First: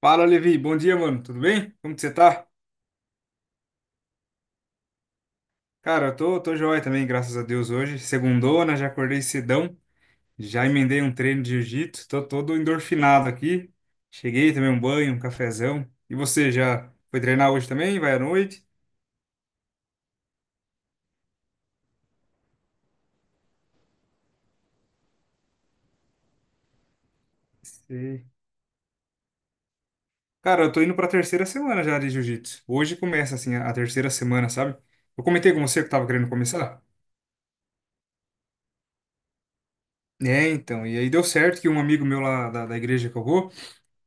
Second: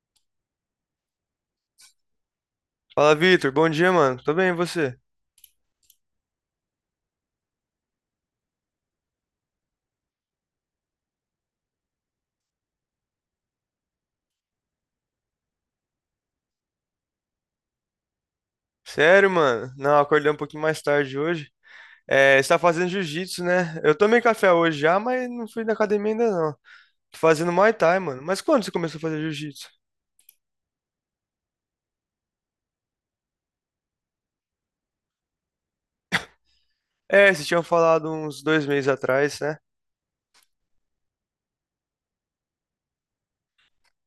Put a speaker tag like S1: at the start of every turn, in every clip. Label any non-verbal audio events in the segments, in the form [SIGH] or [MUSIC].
S1: Fala, Levi. Bom dia, mano. Tudo bem? Como que você tá?
S2: Fala, Vitor. Bom dia, mano. Tô bem, e você?
S1: Cara, eu tô joia também, graças a Deus, hoje. Segundona, já acordei cedão. Já emendei um treino de jiu-jitsu. Tô todo endorfinado aqui. Cheguei, tomei um banho, um cafezão. E você, já foi treinar hoje também? Vai à noite?
S2: Sério, mano? Não, acordei um pouquinho mais tarde hoje. É, você tá fazendo jiu-jitsu, né? Eu tomei café hoje já, mas não fui na academia ainda não. Tô fazendo Muay Thai, mano.
S1: Sei.
S2: Mas quando você começou a fazer jiu-jitsu?
S1: Cara, eu tô indo pra terceira semana já de jiu-jitsu. Hoje começa, assim, a terceira semana, sabe? Eu comentei com você que eu tava querendo começar?
S2: É, vocês tinham falado uns dois meses atrás, né?
S1: É, então. E aí deu certo que um amigo meu lá da igreja que eu vou.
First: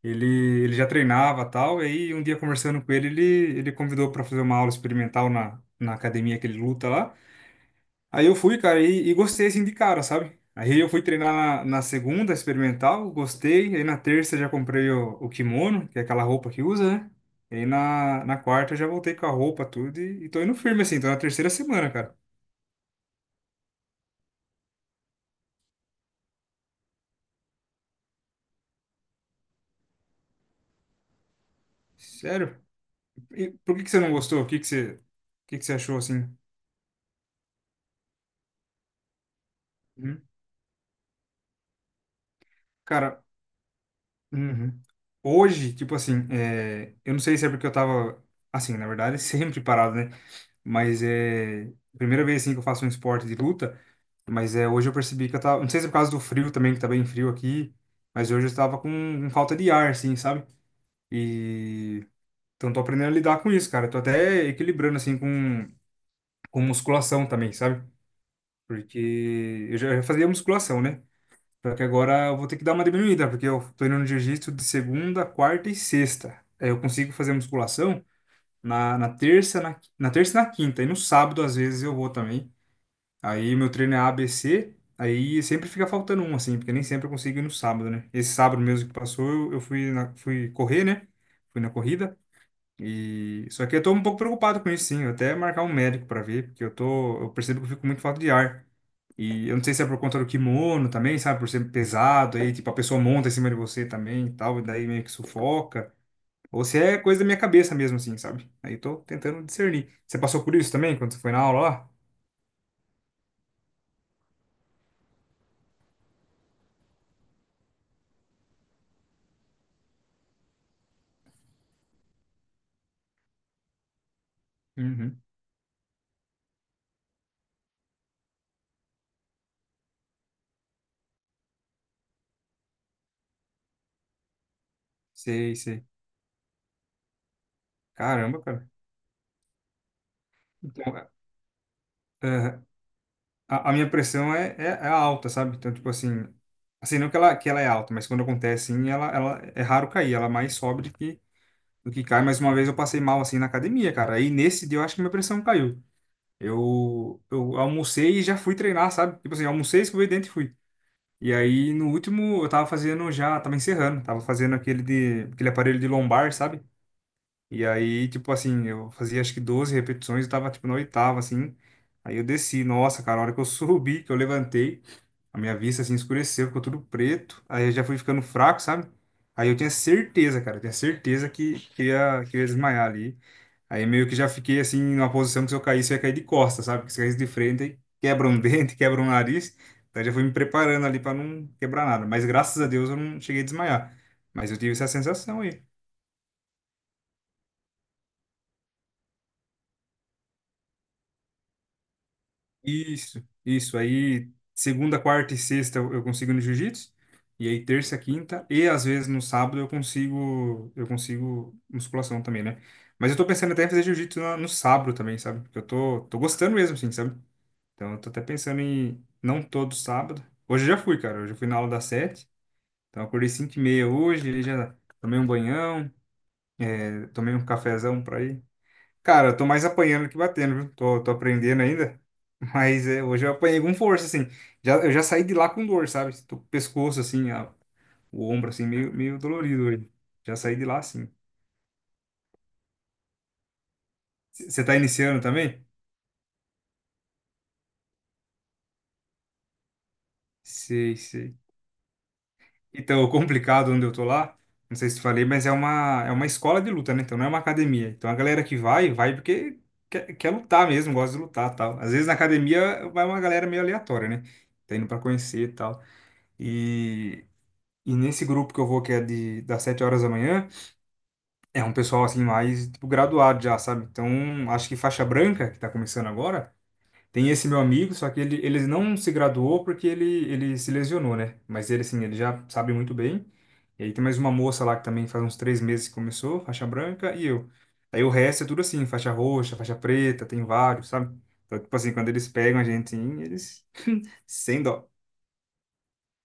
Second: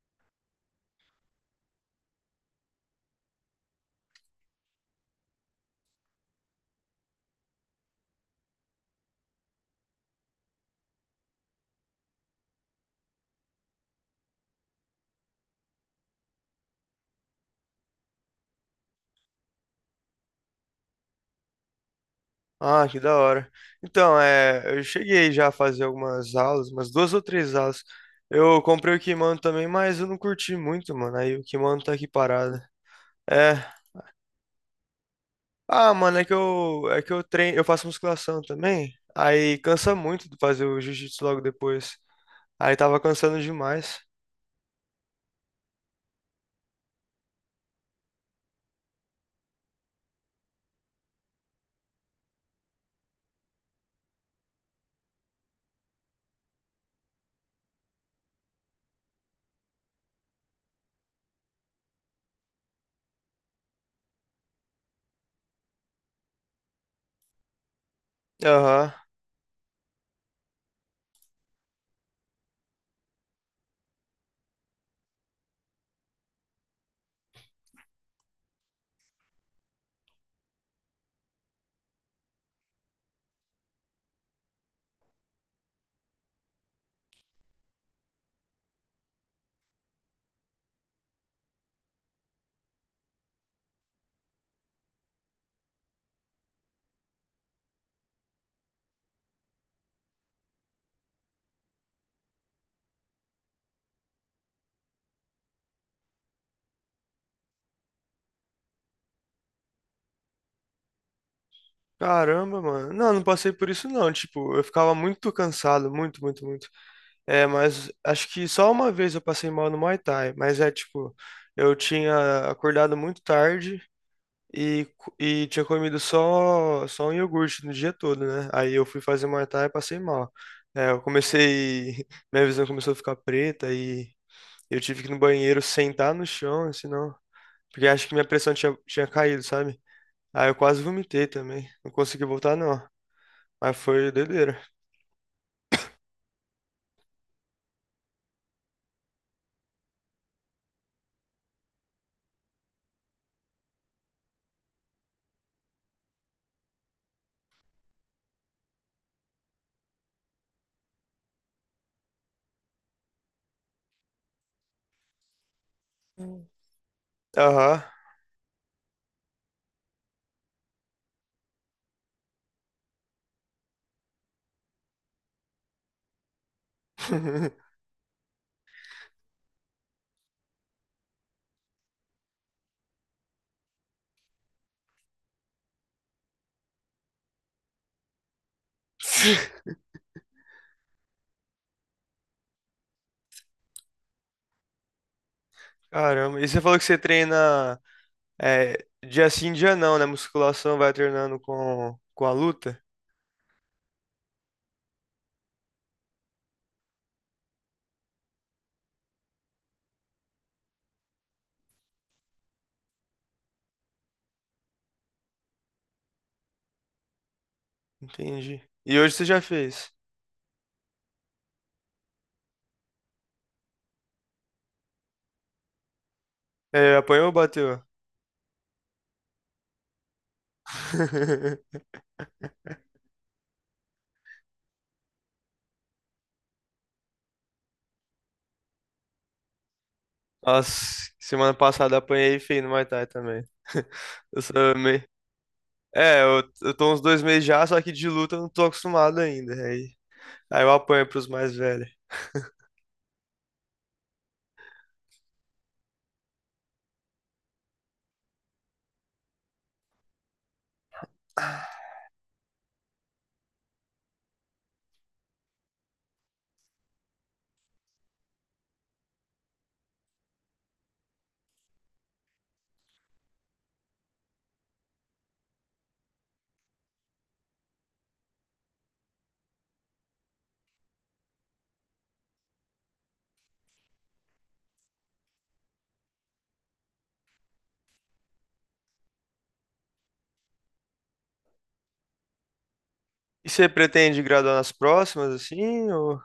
S1: Ele, ele já treinava tal, e aí um dia conversando com ele convidou para fazer uma aula experimental na academia que ele luta lá. Aí eu fui, cara, e gostei assim de cara, sabe? Aí eu fui treinar na segunda experimental, gostei. Aí na terça já comprei o kimono, que é aquela roupa que usa, né? E aí na quarta eu já voltei com a roupa, tudo, e tô indo firme assim, tô na terceira semana, cara.
S2: Ah, que da hora. Então, eu cheguei já a fazer algumas aulas, umas duas ou três aulas. Eu comprei o kimono também, mas eu não curti muito, mano. Aí o kimono tá aqui
S1: Sério?
S2: parado.
S1: E
S2: É.
S1: por que que você não gostou? O que que você
S2: Ah,
S1: achou
S2: mano, é
S1: assim?
S2: que eu, é que eu treino, eu faço musculação também. Aí cansa
S1: Hum?
S2: muito de fazer o jiu-jitsu logo depois. Aí tava
S1: Cara.
S2: cansando demais.
S1: Uhum. Hoje, tipo assim, eu não sei se é porque eu tava, assim, na verdade, [LAUGHS] sempre parado, né? Mas é primeira vez, assim, que eu faço um esporte de luta, mas hoje eu percebi que eu tava, não sei se é por causa do frio também, que tá bem frio aqui, mas hoje eu tava com falta de ar, assim, sabe? E, então tô aprendendo a lidar com isso, cara. Tô até equilibrando, assim, com musculação também, sabe?
S2: Aham.
S1: Porque eu já fazia musculação, né? Só que agora eu vou ter que dar uma diminuída, porque eu tô indo no jiu-jitsu de segunda, quarta e sexta. Aí eu consigo fazer musculação na terça, na terça e na quinta. E no sábado, às vezes, eu vou também. Aí meu treino é ABC, aí sempre fica faltando um, assim, porque nem sempre eu consigo ir no sábado, né? Esse sábado mesmo que passou, eu fui, fui correr, né? Fui na corrida. E só que eu tô um pouco preocupado com isso, sim. Eu até marcar um médico para ver, porque eu percebo que eu fico muito falta de ar. E eu não sei se é por conta do kimono também, sabe, por ser pesado, aí tipo a pessoa monta em cima de você também, e tal, e daí meio que sufoca, ou se é coisa da minha cabeça mesmo assim, sabe? Aí eu tô tentando discernir. Você passou por isso também quando você foi na aula lá?
S2: Caramba, mano. Não, não passei por isso não. Tipo, eu ficava muito cansado, muito, muito, muito. É, mas acho que só uma vez eu passei mal no Muay Thai, mas é tipo, eu tinha acordado muito tarde e, co-
S1: Uhum.
S2: e tinha comido só, só um iogurte no dia todo, né? Aí eu fui fazer Muay Thai e passei mal. É, eu comecei, [LAUGHS] minha visão começou a ficar preta e eu tive que ir no
S1: Sei,
S2: banheiro
S1: sei.
S2: sentar no chão, senão, porque acho que minha
S1: Caramba,
S2: pressão
S1: cara.
S2: tinha caído, sabe? Aí eu quase
S1: Então,
S2: vomitei também, não consegui voltar não.
S1: a
S2: Mas
S1: minha
S2: foi
S1: pressão é,
S2: doideira.
S1: é, é alta, sabe? Então, tipo assim, não que ela é alta, mas quando acontece, assim, ela é raro cair, ela mais sobe do que cai. Mas uma vez eu passei mal, assim, na academia, cara. Aí nesse dia eu acho que minha pressão caiu. Eu almocei e já fui treinar, sabe? Tipo assim, almocei, escovei o dente e fui. E aí, no último, eu tava fazendo já, tava encerrando, tava fazendo aquele aparelho de lombar, sabe? E
S2: Aham.
S1: aí, tipo assim, eu fazia acho que 12 repetições, eu tava tipo na oitava, assim. Aí eu desci, nossa, cara, a hora que eu [LAUGHS] subi, que eu levantei, a minha vista assim escureceu, ficou tudo preto. Aí eu
S2: [LAUGHS]
S1: já fui ficando fraco, sabe? Aí eu tinha certeza, cara, eu tinha certeza que eu ia desmaiar ali. Aí meio que já fiquei assim, numa posição que se eu caísse, eu ia cair de costas, sabe? Porque se eu caísse de frente, aí quebra um [LAUGHS] dente, quebra um nariz. Então eu já fui me preparando ali pra não quebrar nada. Mas graças a Deus eu não cheguei a desmaiar. Mas eu tive essa sensação aí.
S2: Caramba, e você falou que você treina é, dia sim, dia não, né? Musculação vai treinando com a luta?
S1: Isso, isso. Aí, segunda, quarta e sexta eu consigo no jiu-jitsu. E aí, terça, quinta e às vezes no sábado eu consigo musculação também, né? Mas eu tô pensando até em fazer jiu-jitsu no sábado também, sabe? Porque eu tô gostando mesmo, assim, sabe? Então, eu tô até
S2: Entendi.
S1: pensando
S2: E
S1: em
S2: hoje você já
S1: não todo
S2: fez?
S1: sábado. Hoje eu já fui, cara. Hoje eu fui na aula das 7. Então, eu acordei 5:30 hoje. Ele já tomei um banhão,
S2: É, apanhou ou
S1: tomei um
S2: bateu?
S1: cafezão pra ir. Cara, eu tô mais apanhando que batendo, viu? Tô aprendendo
S2: [LAUGHS]
S1: ainda. [LAUGHS] Mas hoje eu apanhei com força, assim. Eu já saí de lá com dor, sabe? Tô com o pescoço, assim, o ombro, assim, meio dolorido hoje. Já saí de
S2: Nossa,
S1: lá, assim.
S2: semana passada apanhei feio no Muay Thai também. [LAUGHS] Eu sou
S1: Você tá
S2: meio...
S1: iniciando também?
S2: É, eu tô uns dois meses já, só que de luta eu não tô acostumado ainda. Aí, aí eu
S1: Sei,
S2: apanho pros
S1: sei.
S2: mais velhos.
S1: Então, [LAUGHS] o complicado onde eu tô lá, não sei se te falei, mas é uma escola de luta, né? Então não é uma academia. Então a galera que vai, vai porque quer lutar mesmo, gosta de lutar tal. Às vezes na academia vai uma galera meio aleatória, né? Tá indo pra conhecer e tal. E E nesse grupo que eu vou, que é das 7 horas da manhã, é um pessoal assim mais tipo, graduado já, sabe? Então, acho que faixa branca, que tá começando agora, tem esse meu amigo, só que ele não se graduou ele se lesionou, né? Mas ele, assim, ele já sabe muito bem. E aí tem mais uma moça lá que também faz uns 3 meses que começou, faixa branca, e eu. Aí o resto é tudo assim, faixa roxa, faixa preta, tem vários, sabe? Então, tipo assim, quando eles pegam a gente, assim,
S2: E
S1: eles
S2: você pretende graduar
S1: sem
S2: nas
S1: dó.
S2: próximas, assim?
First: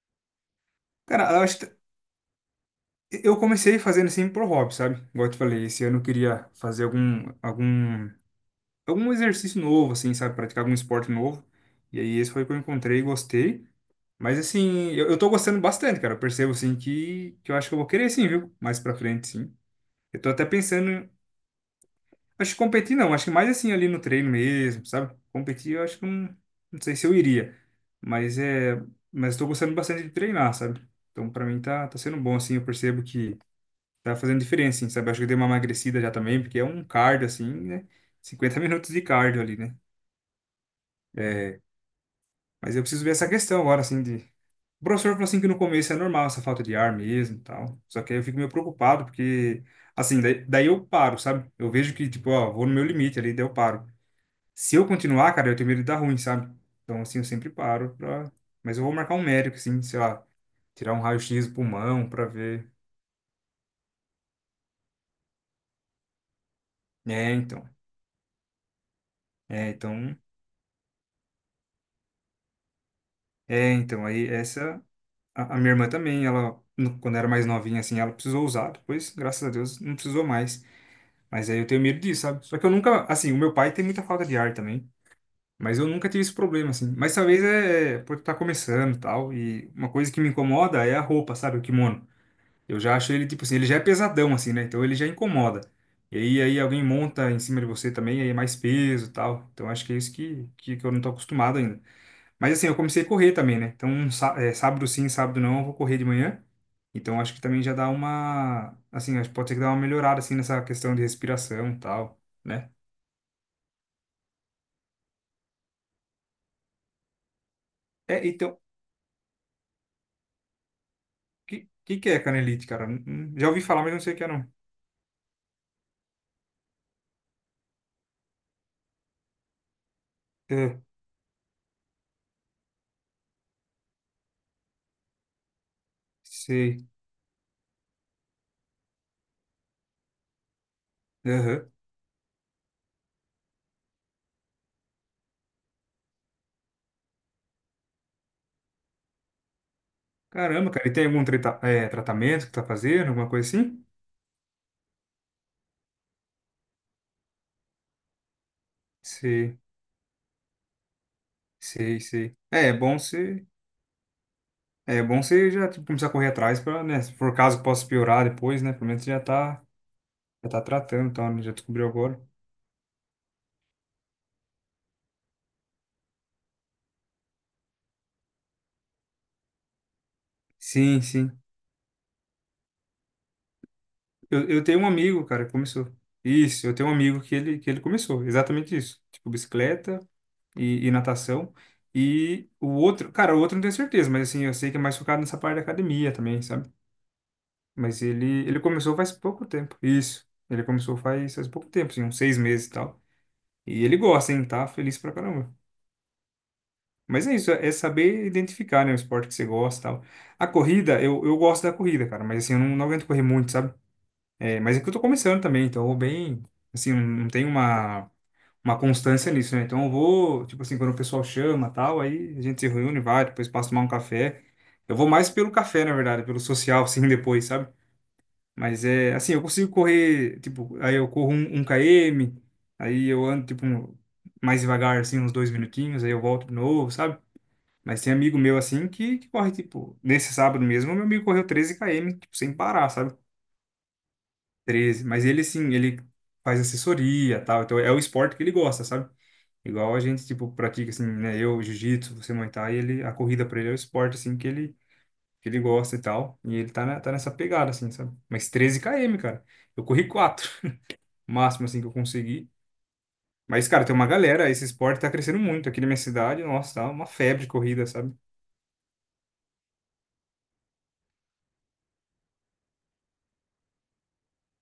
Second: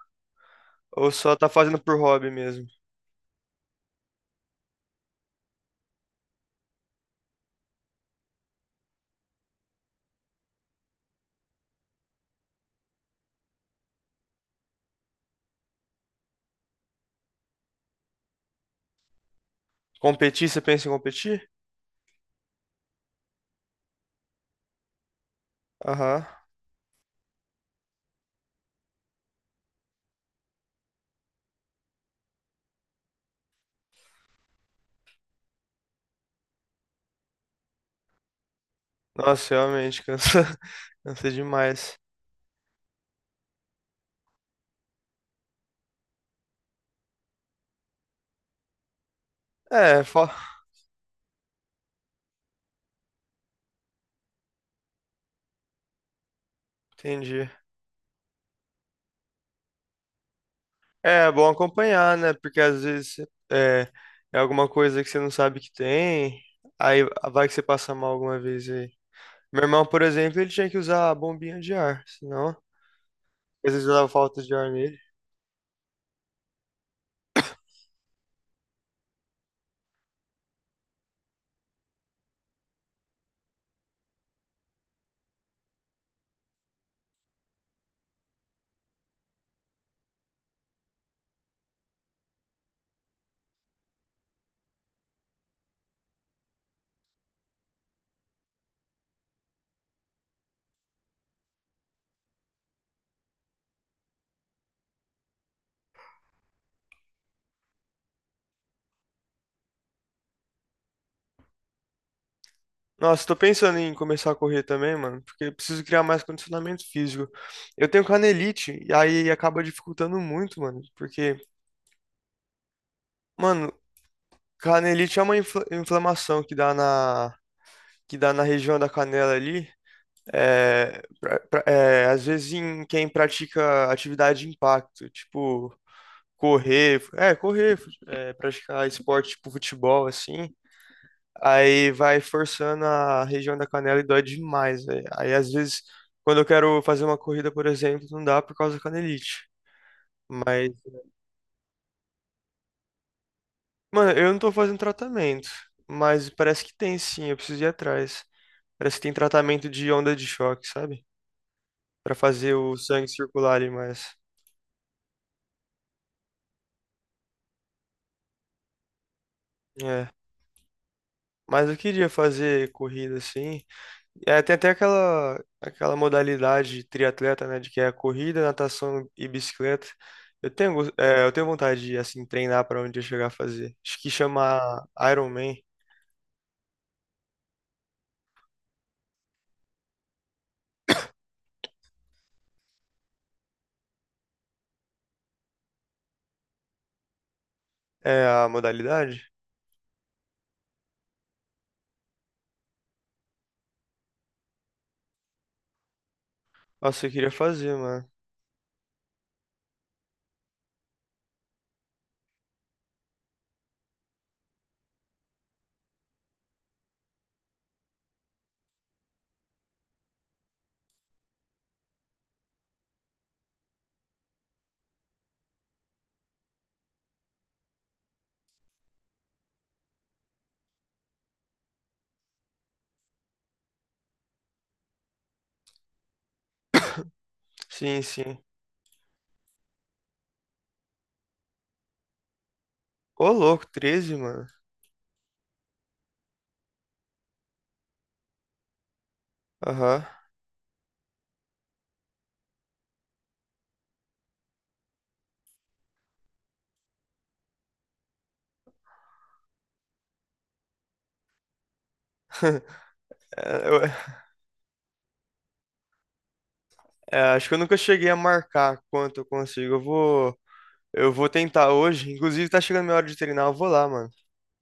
S2: Ou
S1: Cara,
S2: só
S1: eu
S2: tá
S1: acho.
S2: fazendo por hobby mesmo?
S1: Eu comecei fazendo assim pro hobby, sabe? Igual eu te falei, esse ano eu queria fazer algum exercício novo, assim, sabe? Praticar algum esporte novo. E aí esse foi o que eu encontrei e gostei. Mas assim, eu tô gostando bastante, cara. Eu percebo, assim, que eu acho que eu vou querer sim, viu? Mais pra frente, sim. Eu tô até
S2: Competir, você pensa em
S1: pensando,
S2: competir?
S1: acho que competir não, acho que mais assim ali no treino mesmo, sabe? Competir eu acho que não,
S2: Aham.
S1: não sei se eu iria. Mas é, mas tô gostando bastante de treinar, sabe? Então pra mim tá sendo bom, assim, eu percebo que tá fazendo diferença, assim, sabe? Acho que eu dei uma emagrecida já também, porque é um cardio, assim, né? 50 minutos de cardio
S2: Nossa,
S1: ali, né?
S2: realmente, cansa, [LAUGHS] cansa
S1: É,
S2: demais.
S1: mas eu preciso ver essa questão agora, assim, de... O professor falou assim que no começo é normal essa falta de ar mesmo e tal. Só que aí eu fico meio preocupado, porque,
S2: É,
S1: assim,
S2: fo...
S1: daí eu paro, sabe? Eu vejo que, tipo, ó, vou no meu limite ali, daí eu paro. Se eu continuar, cara, eu tenho medo de dar ruim, sabe? Então, assim, eu
S2: Entendi.
S1: sempre paro pra... Mas eu vou marcar um médico, assim, sei lá, tirar um
S2: É
S1: raio-x
S2: bom
S1: do pulmão
S2: acompanhar,
S1: pra
S2: né? Porque
S1: ver.
S2: às vezes é, é alguma coisa que você não sabe que tem, aí
S1: É,
S2: vai que você
S1: então.
S2: passa mal alguma vez aí. Meu
S1: É,
S2: irmão, por
S1: então.
S2: exemplo, ele tinha que usar a bombinha de ar, senão às
S1: É,
S2: vezes
S1: então.
S2: dava
S1: Aí
S2: falta de ar
S1: essa.
S2: nele.
S1: A minha irmã também, ela, quando era mais novinha, assim, ela precisou usar, depois, graças a Deus, não precisou mais. Mas aí eu tenho medo disso, sabe? Só que eu nunca, assim, o meu pai tem muita falta de ar também, mas eu nunca tive esse problema, assim. Mas talvez é por estar começando e tal, e uma coisa que me incomoda é a roupa, sabe? O kimono. Eu já acho ele, tipo assim, ele já é pesadão, assim, né? Então ele já incomoda. E aí alguém monta em cima de você também, aí é mais peso e tal. Então acho que é isso que eu não tô acostumado ainda. Mas assim, eu comecei a correr também, né? Então, sábado sim, sábado não, eu vou correr de manhã. Então, acho que também já dá uma, assim, acho que pode ser que dá uma melhorada, assim, nessa questão de respiração e tal, né?
S2: Nossa, tô pensando em começar a correr também, mano, porque eu preciso criar mais condicionamento físico. Eu tenho
S1: É, então, o
S2: canelite, e aí acaba dificultando muito, mano, porque,
S1: que que é canelite, cara? Já ouvi
S2: mano,
S1: falar, mas não sei o que é, não.
S2: canelite é uma inflamação que dá na região da canela ali,
S1: É,
S2: é, às vezes em quem pratica atividade de impacto, tipo
S1: sei.
S2: correr, correr, praticar esporte tipo futebol, assim,
S1: Aham.
S2: aí vai forçando a região da canela e dói demais, velho. Aí às vezes, quando eu quero fazer uma corrida, por exemplo, não dá por causa da canelite. Mas,
S1: Caramba, cara, e tem algum tratamento que tá fazendo, alguma coisa assim?
S2: mano, eu não tô fazendo tratamento, mas parece que tem sim, eu preciso ir atrás. Parece que tem
S1: Sei,
S2: tratamento de onda de choque, sabe?
S1: sei,
S2: Pra
S1: sei.
S2: fazer
S1: É, é
S2: o
S1: bom
S2: sangue
S1: você,
S2: circular ali mais.
S1: é bom você já, tipo, começar a correr atrás pra, né, se for caso que possa piorar depois, né, pelo menos você já tá.
S2: É.
S1: Já tá tratando, tá? Né? Já
S2: Mas eu
S1: descobriu
S2: queria
S1: agora.
S2: fazer corrida assim. É, tem até aquela, aquela modalidade de triatleta, né? De que é corrida, natação e bicicleta.
S1: Sim,
S2: Eu
S1: sim.
S2: tenho vontade de assim, treinar para onde eu chegar a fazer. Acho que
S1: Eu,
S2: chama
S1: eu tenho um amigo, cara, que
S2: Ironman
S1: começou. Isso, eu tenho um amigo que ele começou. Exatamente isso. Tipo, bicicleta e natação. E o outro, cara, o outro não tenho certeza, mas assim, eu sei que é mais focado nessa parte da academia também, sabe? Mas
S2: é
S1: ele,
S2: a
S1: ele começou faz
S2: modalidade.
S1: pouco tempo. Isso. Ele começou faz pouco tempo, assim, uns 6 meses e tal. E ele gosta, hein? Tá feliz pra caramba.
S2: Nossa, eu
S1: Mas
S2: queria
S1: é isso, é
S2: fazer, mano.
S1: saber identificar, né, o esporte que você gosta e tal. A corrida, eu gosto da corrida, cara, mas assim, eu não aguento correr muito, sabe? É, mas é que eu tô começando também, então eu vou bem, assim, não tem uma constância nisso, né? Então eu vou, tipo assim, quando o pessoal chama, tal, aí a gente se reúne, vai, depois passa a tomar um café. Eu vou mais pelo café, na verdade, pelo social, assim, [LAUGHS] depois, sabe? Mas é, assim, eu consigo correr, tipo, aí eu corro um km, aí eu ando, tipo, mais devagar, assim, uns 2 minutinhos, aí eu volto de novo, sabe?
S2: Sim,
S1: Mas tem
S2: sim.
S1: amigo meu, assim, que corre, tipo, nesse sábado mesmo, meu amigo correu 13 km, tipo, sem parar, sabe?
S2: Ô, louco, 13 mano.
S1: Mas ele, sim, ele faz assessoria, e tal. Então, é o esporte que ele gosta, sabe? Igual a
S2: Aham.
S1: gente, tipo, pratica, assim, né? Eu, jiu-jitsu, você, Muay Thai, ele, a corrida pra ele é o esporte, assim, que ele gosta e tal. E ele tá nessa pegada, assim, sabe? Mas 13 km, cara. Eu corri 4, [LAUGHS] máximo, assim, que eu consegui. Mas,
S2: É, eu-
S1: cara, tem uma
S2: [LAUGHS]
S1: galera, esse esporte tá crescendo muito aqui na minha cidade. Nossa, tá uma
S2: é,
S1: febre
S2: acho
S1: de
S2: que eu nunca
S1: corrida,
S2: cheguei
S1: sabe?
S2: a marcar quanto eu consigo. Eu vou tentar hoje. Inclusive, tá chegando minha hora de treinar. Eu vou lá, mano.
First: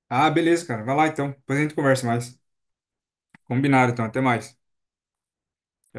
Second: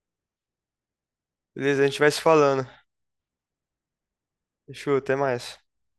S1: Ah, beleza, cara. Vai lá, então. Depois a gente
S2: Beleza, a gente
S1: conversa
S2: vai se
S1: mais.
S2: falando.
S1: Combinado, então. Até mais.
S2: Fechou, até mais.
S1: Tchau.